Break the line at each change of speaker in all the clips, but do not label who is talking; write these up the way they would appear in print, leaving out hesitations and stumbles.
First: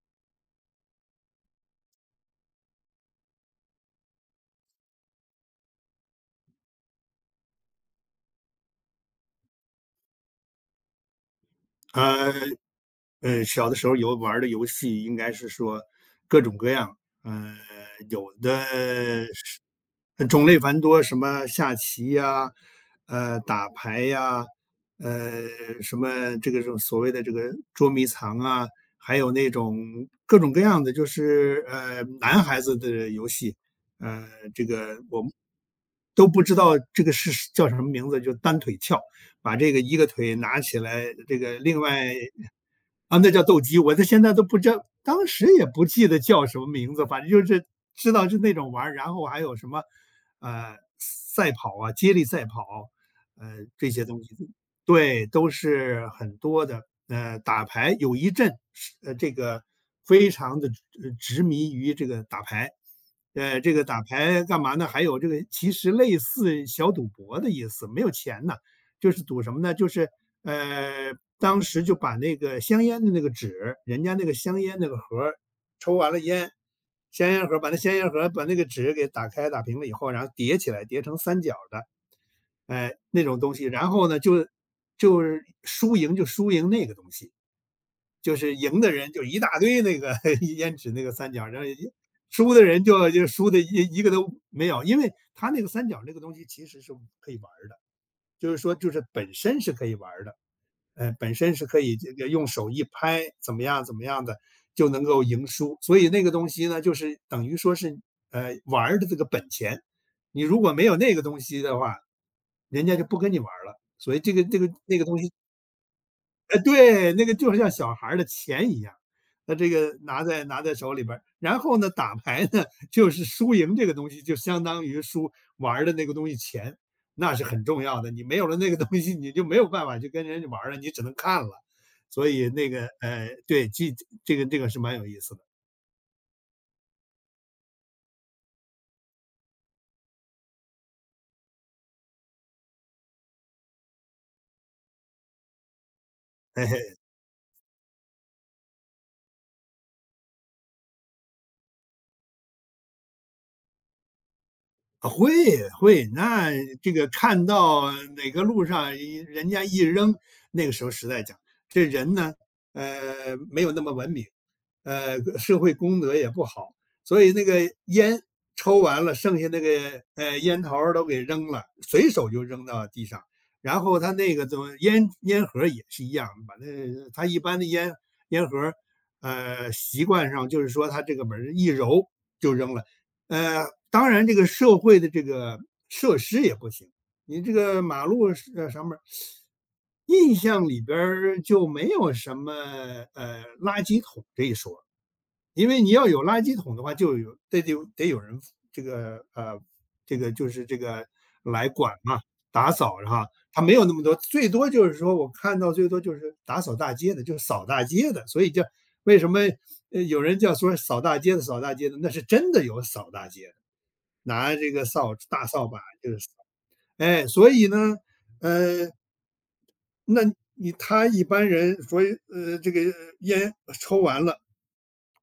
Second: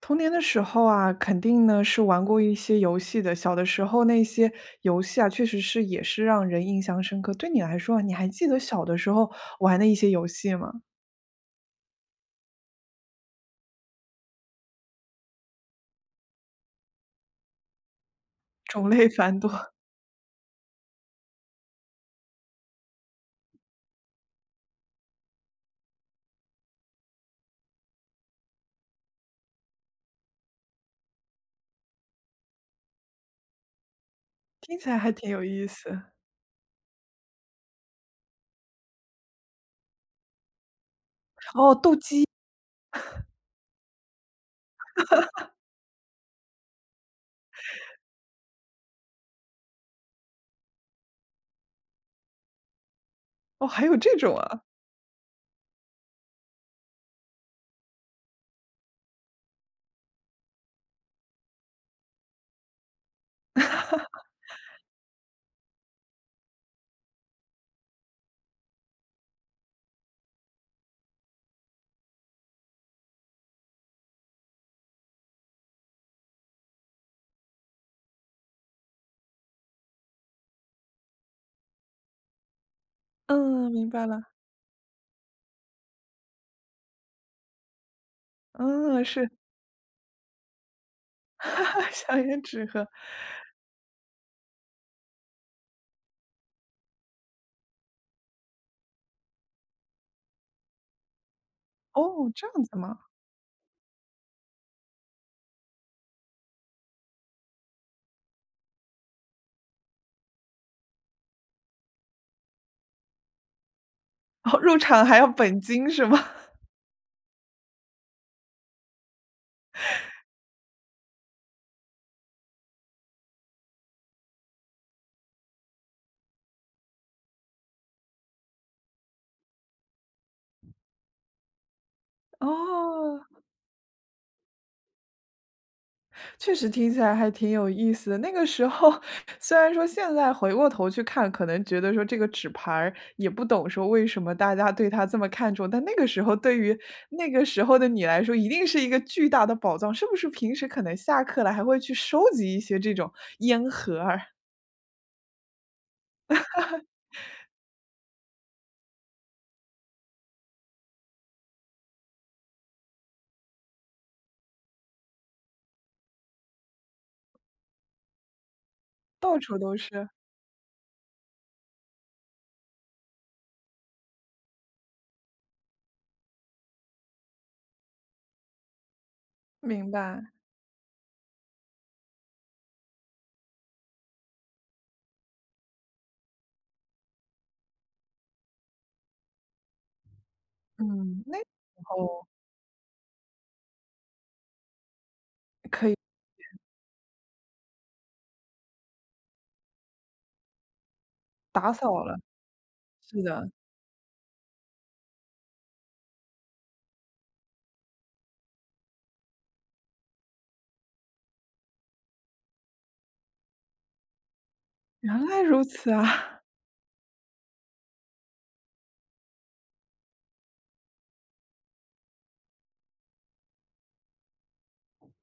童年的时候啊，肯定呢是玩过一些游戏的。小的时候那些游戏啊，确实是也是让人印象深刻。对你来说啊你还记得小的时候玩的一些游戏吗？
呃，小的时候有玩儿的游戏应该是说各种各样，呃，有
种类
的
繁多。
是种类繁多，什么下棋呀，打牌呀，呃，什么这个这种所谓的这个捉迷藏啊，还有那种各种各样的，就是男孩子的游戏，呃，这
听起来
个
还
我
挺
们
有意思。
都不知道这个是叫什么名字，就单腿跳，把这个一个腿拿起来，这个
哦，
另
斗
外
鸡。
啊，那叫斗鸡，我到现在都不知道，当时也不记得叫什么名字，反正就是知道是那种玩儿。然后还有什么赛跑啊，接力赛跑，
哦，还
这
有
些
这
东西。
种啊。
对，都是很多的。打牌有一阵是这个非常的执迷于这个打牌。这个打牌干嘛呢？还有这个其实类似小赌博的意思，没有钱呐。就是赌什么呢？就是呃，当时就把那个香烟的那个纸，人家那个香烟那个盒儿抽完了烟，香烟盒把那个纸给打开打平了以后，然后叠起来，叠成三角的，哎、那种东西。
嗯，明
然
白
后呢，
了。
就是就输赢那个东西，就是赢的
嗯，
人就
是。
一大堆那个 烟纸那个三 角，然
哈
后
哈，
一
香烟
输的
纸
人
盒。
就输的一个都没有，因为他那个三角那个东西其实是可以玩儿的。就是说本身是可以玩儿的，本身是可以这个
哦，
用
这样
手
子
一
吗？
拍，怎么样怎么样的就能够赢输。所以那个东西呢，就是等于说是玩儿的这个本钱。你如果没有那个东西的话，人家就不跟你玩儿了。所以这个
哦，
这个
入
那
场
个
还
东
要
西
本金是吗？
哎，对，那个就是像小孩儿的钱一样，那这个拿在手里边儿，然后呢，打牌呢，就是输赢这个东西，就相当于输玩儿的那个东西钱，那是很重要的。你没有了那个东西，你就没有办法去跟人家玩儿了，你只能看了。所 以那个，
哦。
对，这个是蛮有意思的。
确实听起来还挺有意思的。那个时候 虽然说现在回过头去看，可能觉得说这个纸牌儿也不懂说为什么大家对它这么看重，但那个时候 对于
哎。
那个时候的你来说，一定是一个巨大的宝藏。是不是平时可能下课了还会去收集一些这种烟盒儿，
啊，会，会。这个看到哪个路上一人家一扔，那个时候实在讲，这人呢，没有那么文明，社会公德也不好，所以那个烟抽完了，剩
到
下
处
那
都
个
是。
烟头儿都给扔了，随手就扔到地上。然后他那个怎么烟盒儿也是一样，把那他一般的烟烟盒儿，
明
习
白。
惯上就是说他这个门儿一揉就扔了。当然这个社会的这个设施也不行，你这个马路是上面儿印象里边
嗯，那
儿
时
就没有
候
什么垃圾桶这一说。因为
可
你
以
要有垃圾桶的话，就有得得有得有人这个这个就是这个来
打
管
扫了。
嘛，打扫
是
哈。
的。
他没有那么多，最多就是说我看到最多就是打扫大街的，就是扫大街的。所以叫为什么有人叫说扫大街的，那是真的有扫大街的，拿这个扫
原来
大
如
扫把
此
就是扫。
啊。
哎，所以呢，呃，那你他一般人所以这个烟抽完了，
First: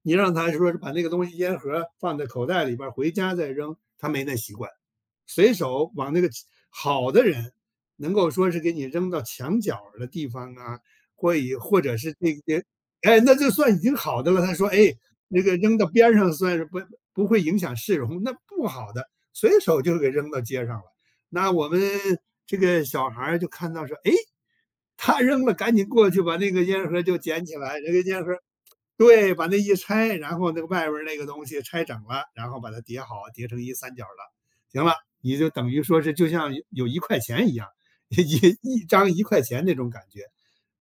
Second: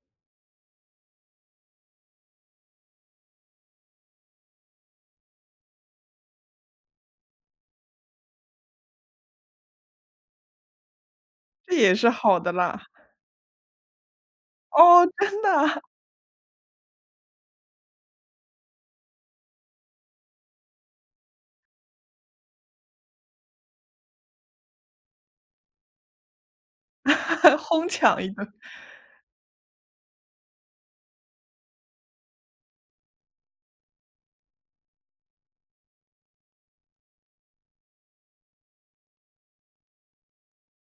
你让他说是把那个东西烟盒放在口袋里边回家再扔，他没那习惯，随手往那个好的人，能够说是给你扔到墙角的地方啊，或以
这
或
也
者
是
是那
好的
些，
啦。
哎，那就算已经好的了。他说，哎，
哦，真
那
的
个扔
啊。
到边上算是不会影响市容，那不好的随手就给扔到街上了。那我们这个小孩儿就看到说，哎，他扔了，赶紧过去把那个烟盒就捡起 来，
哄
那个
抢
烟
一
盒
个。
对，把那一拆，然后那个外边儿那个东西拆整了，然后把它叠好，叠成一三角了。行了，你就等于说是就像有一块钱一样，一张一块钱那种感觉。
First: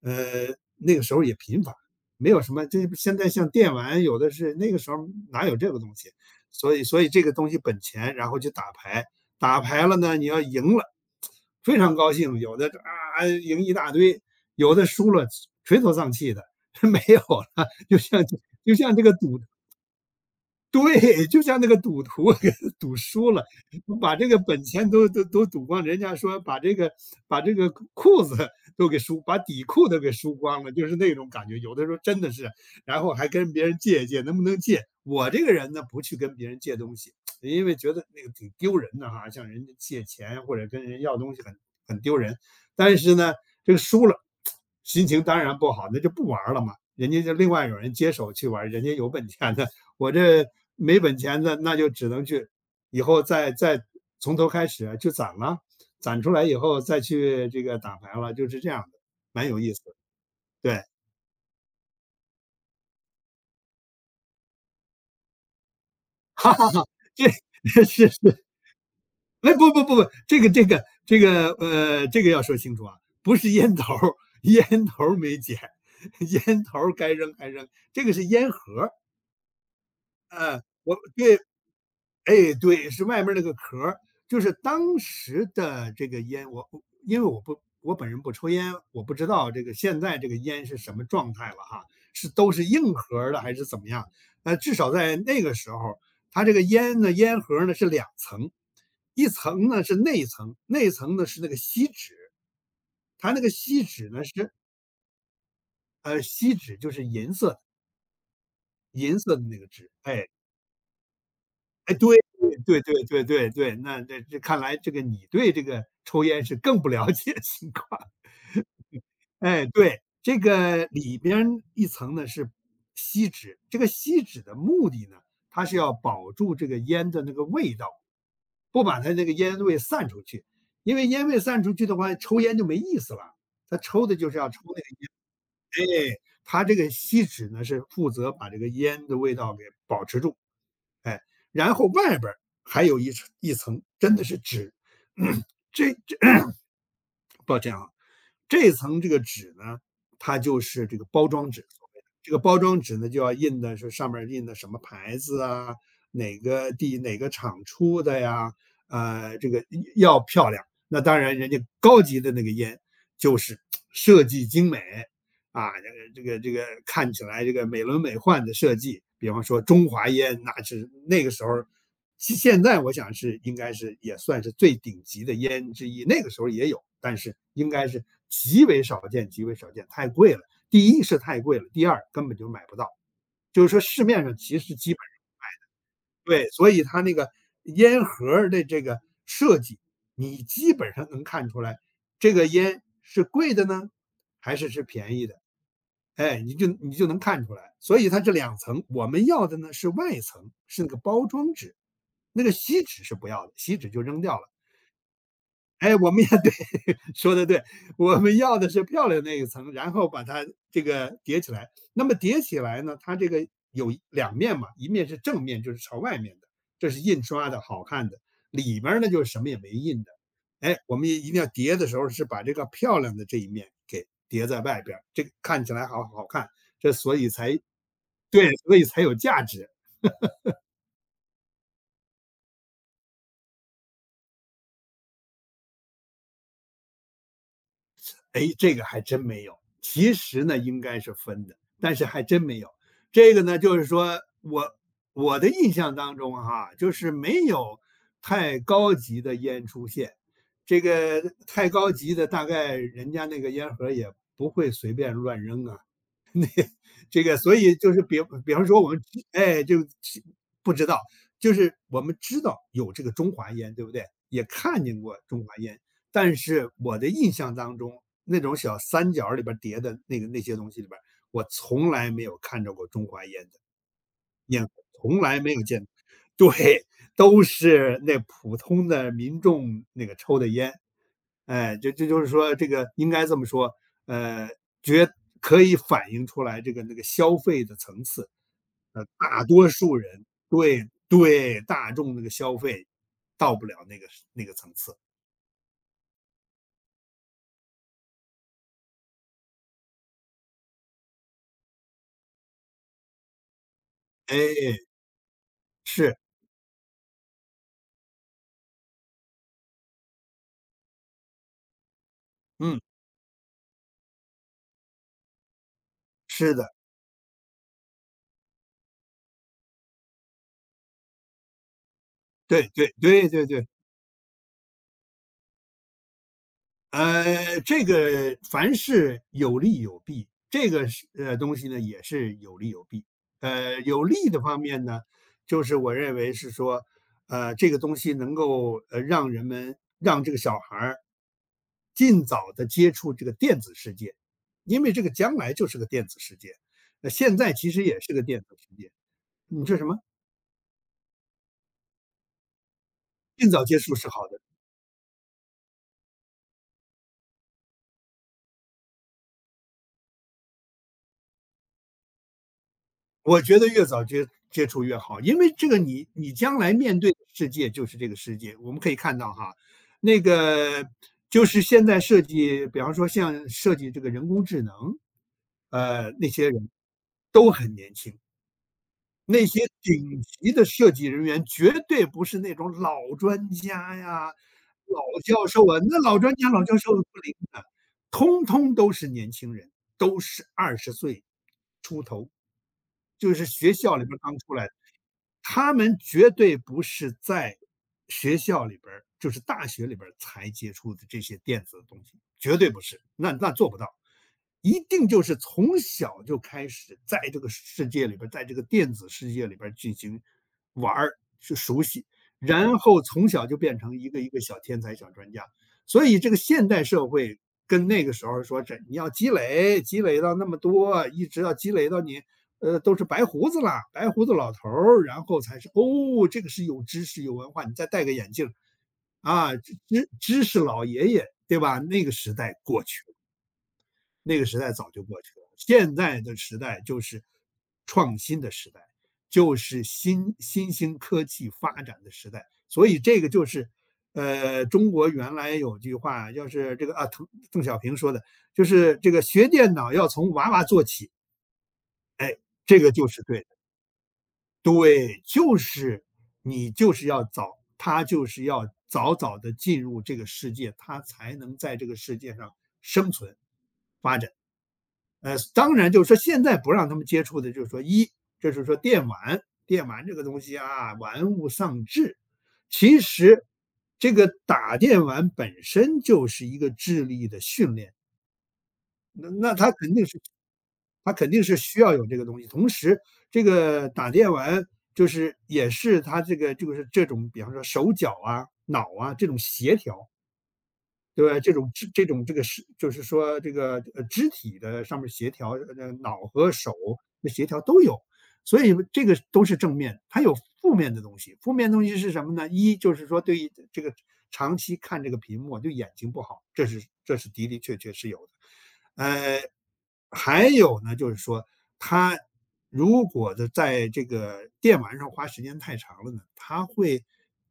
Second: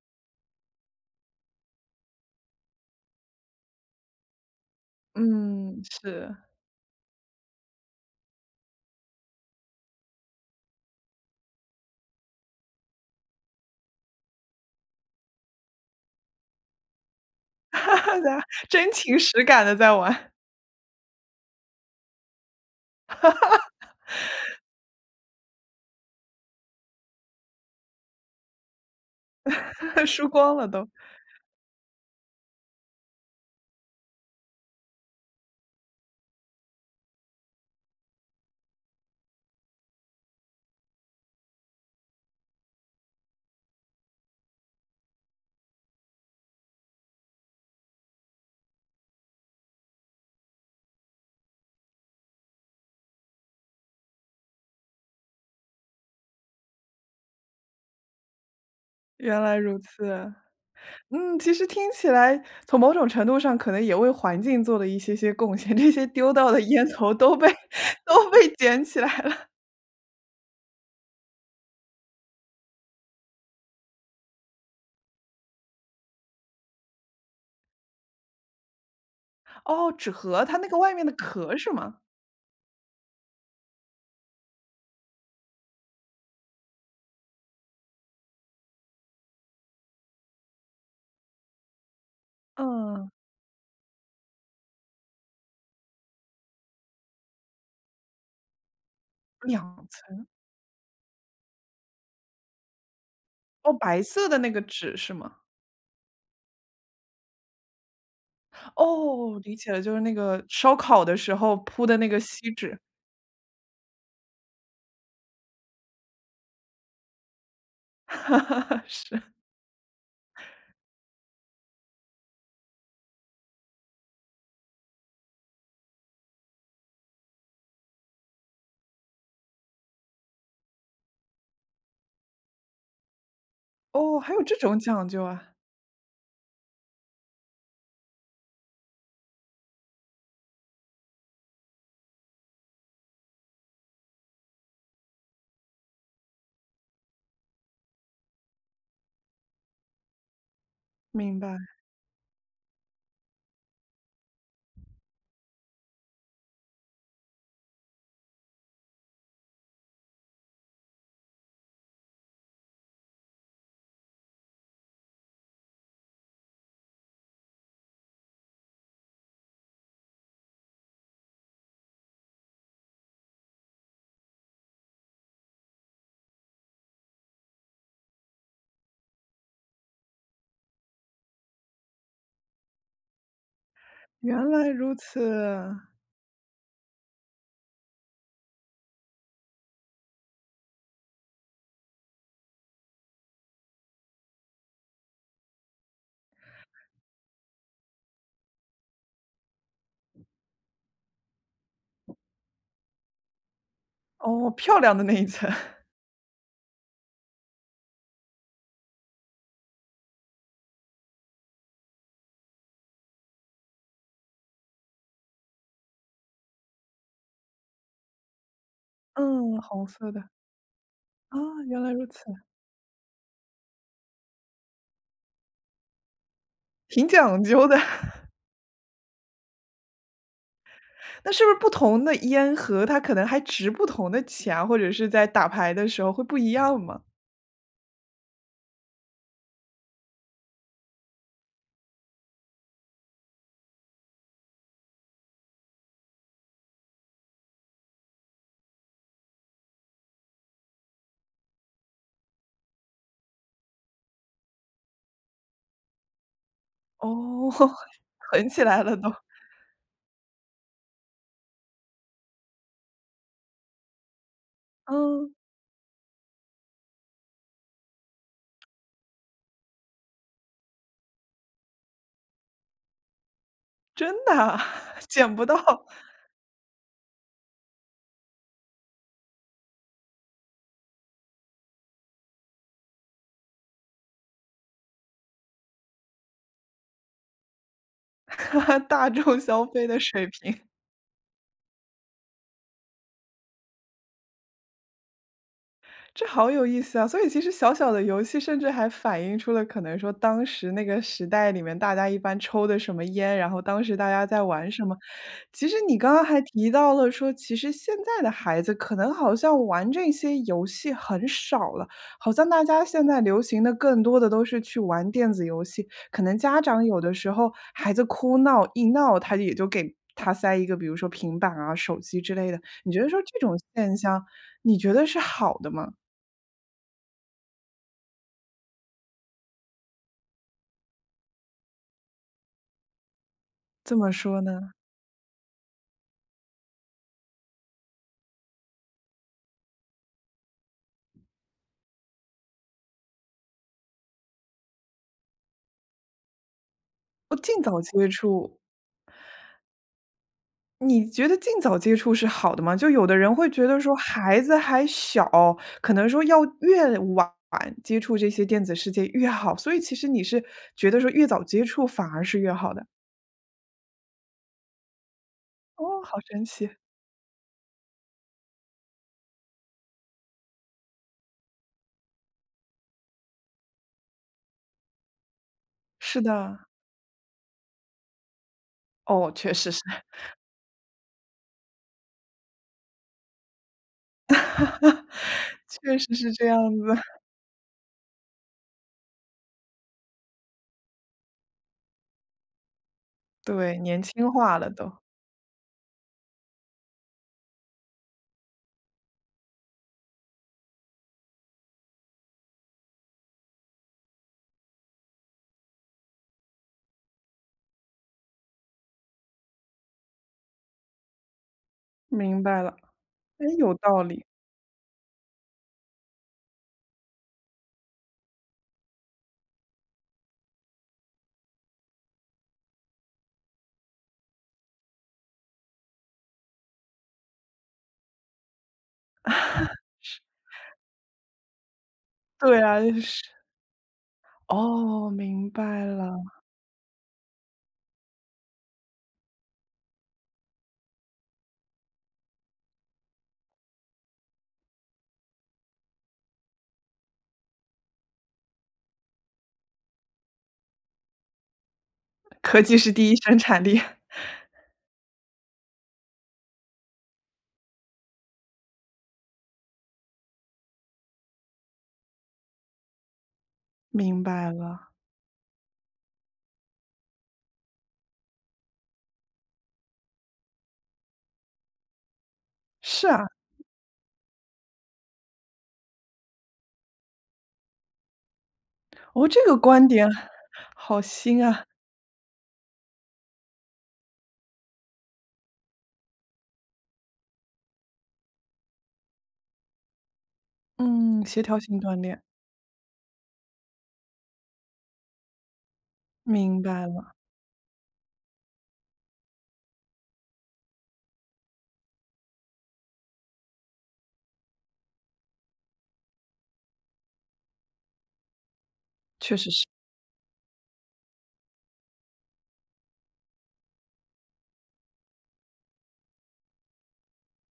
那个时候也频繁，没有什么，这现在像电玩有的是，那个时候哪有这个
嗯。
东西？
是。
所以，所以这个东西本钱，然后就打牌，打牌了呢，你要赢了，非常高兴，有的啊赢一大堆，有的输了垂头丧气的，没有了，就
大
像
家
就
真
像这个
情
赌
实感的在玩。
对，就像那个赌徒 赌输了，把这个本钱都赌光，人家说把这个裤子 都给输，把底裤都 给
输
输
光
光
了
了，就
都。
是那种感觉。有的时候真的是，然后还跟别人借一借，能不能借？我这个人呢，不去跟别人借东西，因为觉得那个挺丢人的哈，向人家借钱或者跟人要东西很丢人。但是呢，这个输了，心情当然不好，那就不玩了嘛。人家就另外有人接手去玩人家有本钱的，我这没本钱的，那就只能去以后再从头开始去攒了，攒出来以后再去这个打牌了，就是这样的，
原
蛮
来
有意
如
思的。
此。
对，
嗯，其实听起来从某种程度上可能也为环境做了一些些贡献，这些丢到
哈
的
哈哈，
烟头
这
都被
是是，
都被捡起来了。
哎，不，这个要说清楚啊，不是烟头儿，烟头儿没捡，烟头儿该扔还扔，这个是烟盒儿。
哦，纸盒，它
呃，
那个外
我
面的
对
壳是吗？
哎，对，是外面那个壳儿，就是当时的这个烟，我不因为我不我本人不抽烟，我不知道这个现在这个烟是什么状态了哈，是都是硬
嗯
壳儿的还是怎么样？至少在那个时候，它这个烟呢，烟盒儿呢是两层，一
两
层呢是内
层。
层，内层呢是那个锡纸，它那个
哦，
锡
白
纸呢
色的那
是
个纸是吗？
锡纸就是银色银色
哦，
的
理
那个
解了，
纸，
就是那个烧烤的时候铺
哎，
的那
对
个锡纸。
对，那这这看来这个你对这个抽烟是更不了解情况。
是。
哎，对，这个里边一层呢是锡纸，这个锡纸的目的呢，它是要保住这个烟的那个味道，不把它那个烟味散出去，因为烟味散出去的话，抽烟就没意思了。他抽的
哦，
就
还
是
有
要
这
抽那
种讲究啊。
个，哎，它这个锡纸呢是负责把这个烟的味道给保持住。哎，然后外边儿还有一层一层，真的是纸。这这 抱歉啊，这层这个纸呢，它就是这个包
明
装
白。
纸所谓的。这个包装纸呢，就要印的是上面印的什么牌子啊，哪个厂出的呀，这个要漂亮。那当然，人家高级的那个烟就是设计精美，啊，这个看起来这个美轮美奂的设计，比方说中华烟，那是那个时候，现在我想是应该是也算是最顶级的烟之一，那个时候也有，但是应该是极为少见，极为少见，太贵了。第一是太贵了，第二根本就买不到，就是说市面上
原
其
来
实基
如
本上的。
此。
对，所以它那个烟盒儿的这个设计，你基本上能看出来，这个烟是贵的呢，还是便宜的？哎，你就能看出来。所以它这两层，我们要的呢是外层，是那个包装纸，那个锡纸是不要的，锡纸就扔掉了。
哦，漂亮的那一层。
哎，我们也对，说的对，我们要的是漂亮那一层，然后把它这个叠起来。那么叠起来呢，它这个有两面嘛，一面是正面，就是朝外面的，这是印刷的好看的；里面呢就是什么也
嗯，
没
红
印
色
的。
的。
哎，我们也一定
啊，
要叠
原
的
来
时候
如
是
此，
把这个漂亮的这一面给叠在外边儿，这个看起来好好看，这
挺
所以
讲
才
究的。
对，所以才有价值。
那是不是不同的烟盒，它可能还值不同的钱啊，或者是在打牌的时候会不一样吗？
哎，这个还真没有。其实呢，应该是分的，但是还真没有。这个呢，就是说我的印象当中哈，就是没有太高级的烟出现。这个太高级的，大概人家那个烟盒也不会随便乱扔啊。这个
哦。
所以就是比
囤
比
起
方说
来
我
了
们
都。
哎，就不知道，就是我们知道有这个中华烟，对不对？也看见过
嗯，
中华烟，但是我的印象当中，那种小三角里边叠的那个那些东西里边我从来没有看着过中华烟的。
真的
也
啊
从
捡
来
不
没有见
到。
过。对，都是那普通的民众那个抽的烟。哎，这就是说这个应该这么说，呃，觉可以反映出来这个那个消费的层次。
大众
大
消
多
费
数
的
人。
水平。
对对，大众那个消费到不了那个层次。
这好有意思啊！所以其实小小的游戏，甚至还反映出了可能说当时那个时代里面，大家一般抽的什么烟，然后当时大家在玩
哎，
什么。其实你刚
是，
刚还提到了说，其实现在的孩子可能好像玩这些游戏很少了，好像大
嗯，
家现在流行的更多的都是去玩电子游戏。可能
是
家
的，
长有的时候孩子哭闹一闹，他也就给他塞一个，比如说平板啊、手机之类的。
对对
你觉得说
对
这
对
种
对。
现象，你觉得是好的吗？
这个凡事有利有弊，这个东西呢也是有利有弊。
怎
有
么
利的
说
方
呢？
面呢，就是我认为是说，这个东西能够呃让人们让这个小孩儿尽早的接触这个电子世界，因为这个将来就是个电子世界，那
不
现在
尽
其
早
实也
接
是个电子
触。
世界。你说什么？
你觉得尽早接触是好的吗？就有的人会
尽早
觉
接
得
触
说
是好的。
孩子还小，可能说要越晚接触这些电子世界越好，所以其实你是觉得说越早接触反而是越好的。
我觉得越早接触越好，因为这个
哦，
你
好
你
神
将
奇。
来面对的世界就是这个世界。我们可以看到哈，那个就是现在设计，比方说像设计这个人工智能，
是
那些
的。
人都很年轻，
哦，
那
确
些
实是。
顶级的设计人员绝对不是那种老专家呀、老 教授啊，
确
那
实
老
是
专
这
家、
样
老教授
子。
不灵的，通通都是年轻人，都是20岁，就是学
对，
校
年
里边
轻
刚出
化
来
了
的。
都。
他们绝对不是在学校里边儿，就是大学里边儿才接触的这些电子的东西，绝对不是，那做不到。一定就是从小就开始在这个世界里边儿，在这个电子世界里边儿进行玩儿，去熟悉，
明白了。
然后从
哎，
小就
有
变成
道
一个
理。
一个小天才、小专家。所以这个现代社会跟那个时候说，这你要积累，积累到那么多，一直要积累到你都是白胡子啦，白胡子老头儿，然后才是哦，这个是有知识、有文化。你再戴个眼镜啊，知识老爷爷，对吧？那个时代
对啊，
过
就
去了，
是。
那个时代早就
哦，
过去了。
明白
现
了。
在的时代就是创新的时代，就是新兴科技发展的时代。所以这个就是，中国原来有句话，要是这个啊，邓小平说的，就是这个学电脑要从娃娃做起，
科技
这个
是
就
第一
是
生
对。
产力。
对，就是你就是要早，他就是要早早的进入这个世界，他才能在这个世界上生存发
明
展。
白了。
当然就是说现在不让他们接触的，就是说一，就是说电玩，电玩这个东西啊，玩物丧志。其
是啊。
实这个打电玩本身就是一个智力的训练，那
哦，这
那
个
他
观
肯定
点
是
好
他肯定
新
是
啊。
需要有这个东西。同时，这个打电玩就是也是他这个就是这种，比方说手脚啊、脑啊这种协调，
嗯，
对吧？
协调性锻
这
炼。
种这个是就是说这个肢体的上面协调，脑和
明
手
白了。
的协调都有，所以这个都是正面。它有负面的东西，负面东西是什么呢？一就是说对于这个长期看这个屏幕就对眼睛不好，这是的的确确是有的。
确
呃，
实是。
还有呢，就是说他如果的在这个电玩上花时间太长了呢，他会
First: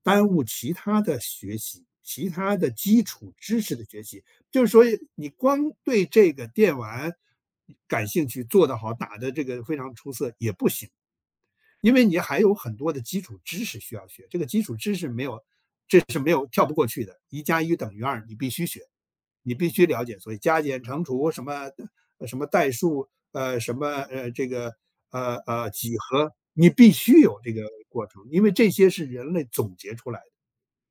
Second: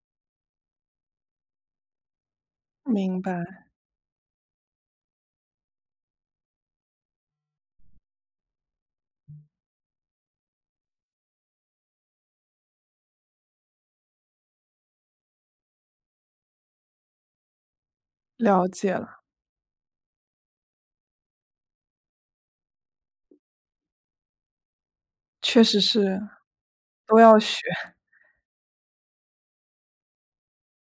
耽误其他的学习，其他的基
明
础
白。
知识的学习。就是说，你光对这个电玩感兴趣，做得好，打的这个非常出色也不行，因为你还有很多的基础知识需要学，这个基础知识没有一加一等于二，你必须
了
学，
解了。
你必须了解。所以加减乘除什么什么代数，什么这个
确实
几
是。
何，你必
都
须有
要
这
学。
个过程，因为这些是人类总结出来的，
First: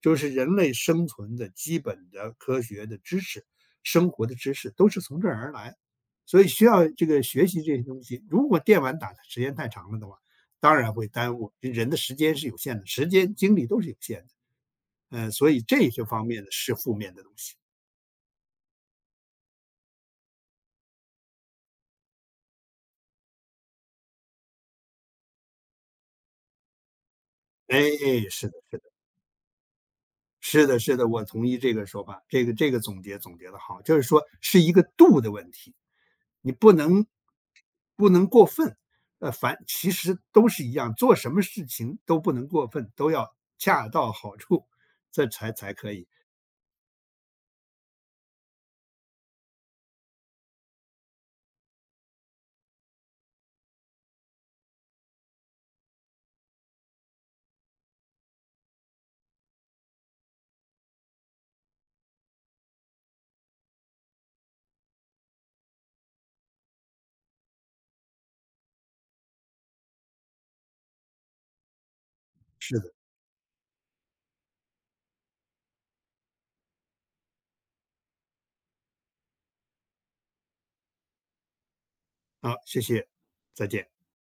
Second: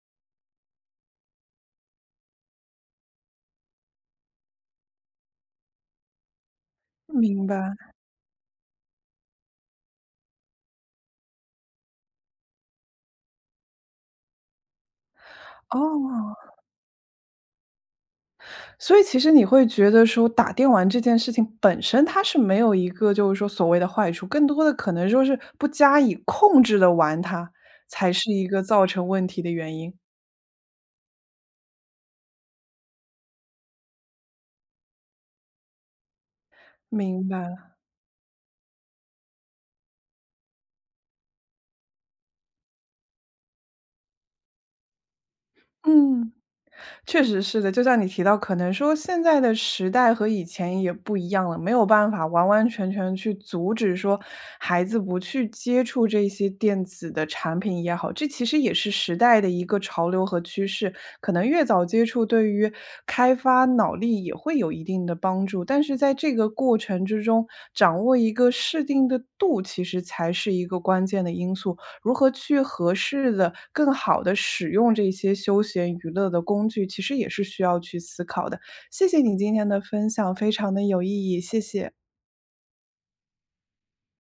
就是人类生存的基本的科学的知识、生活的知识都是从这儿而来。所以需要这个学
明
习
白。
这些东西。如果电玩打的时间太长了的话，当然会耽误人的时间是有限的，时间精力都是有限的。所以这些方
哦，
面的是负面的东西。
所以其实你会觉得说打电玩这件事情本身它是没有一个就是说所谓的坏处，更多的可能说是不加以控制的玩它，
哎，
才是
是
一
的，
个
是的，
造成问题的原因。
是的，是的，我同意这个说法，这个总结总结的好，就是说是一个度的问题，你不能
明白了。
不能过分，凡其实都是一样，做什么事情都不能过分，都要恰到好处，这才可以。
嗯。确实是的，就像你提到，可能说现在的时代和以前也不一样了，没有办法完完全全去阻止说孩子不去接触这些电子的产品也好，这其实也是时代的一个潮流和趋势。可能越早接触，对于开发脑力也会有一定的帮助，但是在这个过程之中，掌握一个适定的度，其实才是一个关键的因素。如何去
是的，
合适的、更好的使用这些休闲娱乐的工具，其实也是需要去思考的。谢谢你今天的分享，非常的有意义，谢谢。
好，谢谢，再见。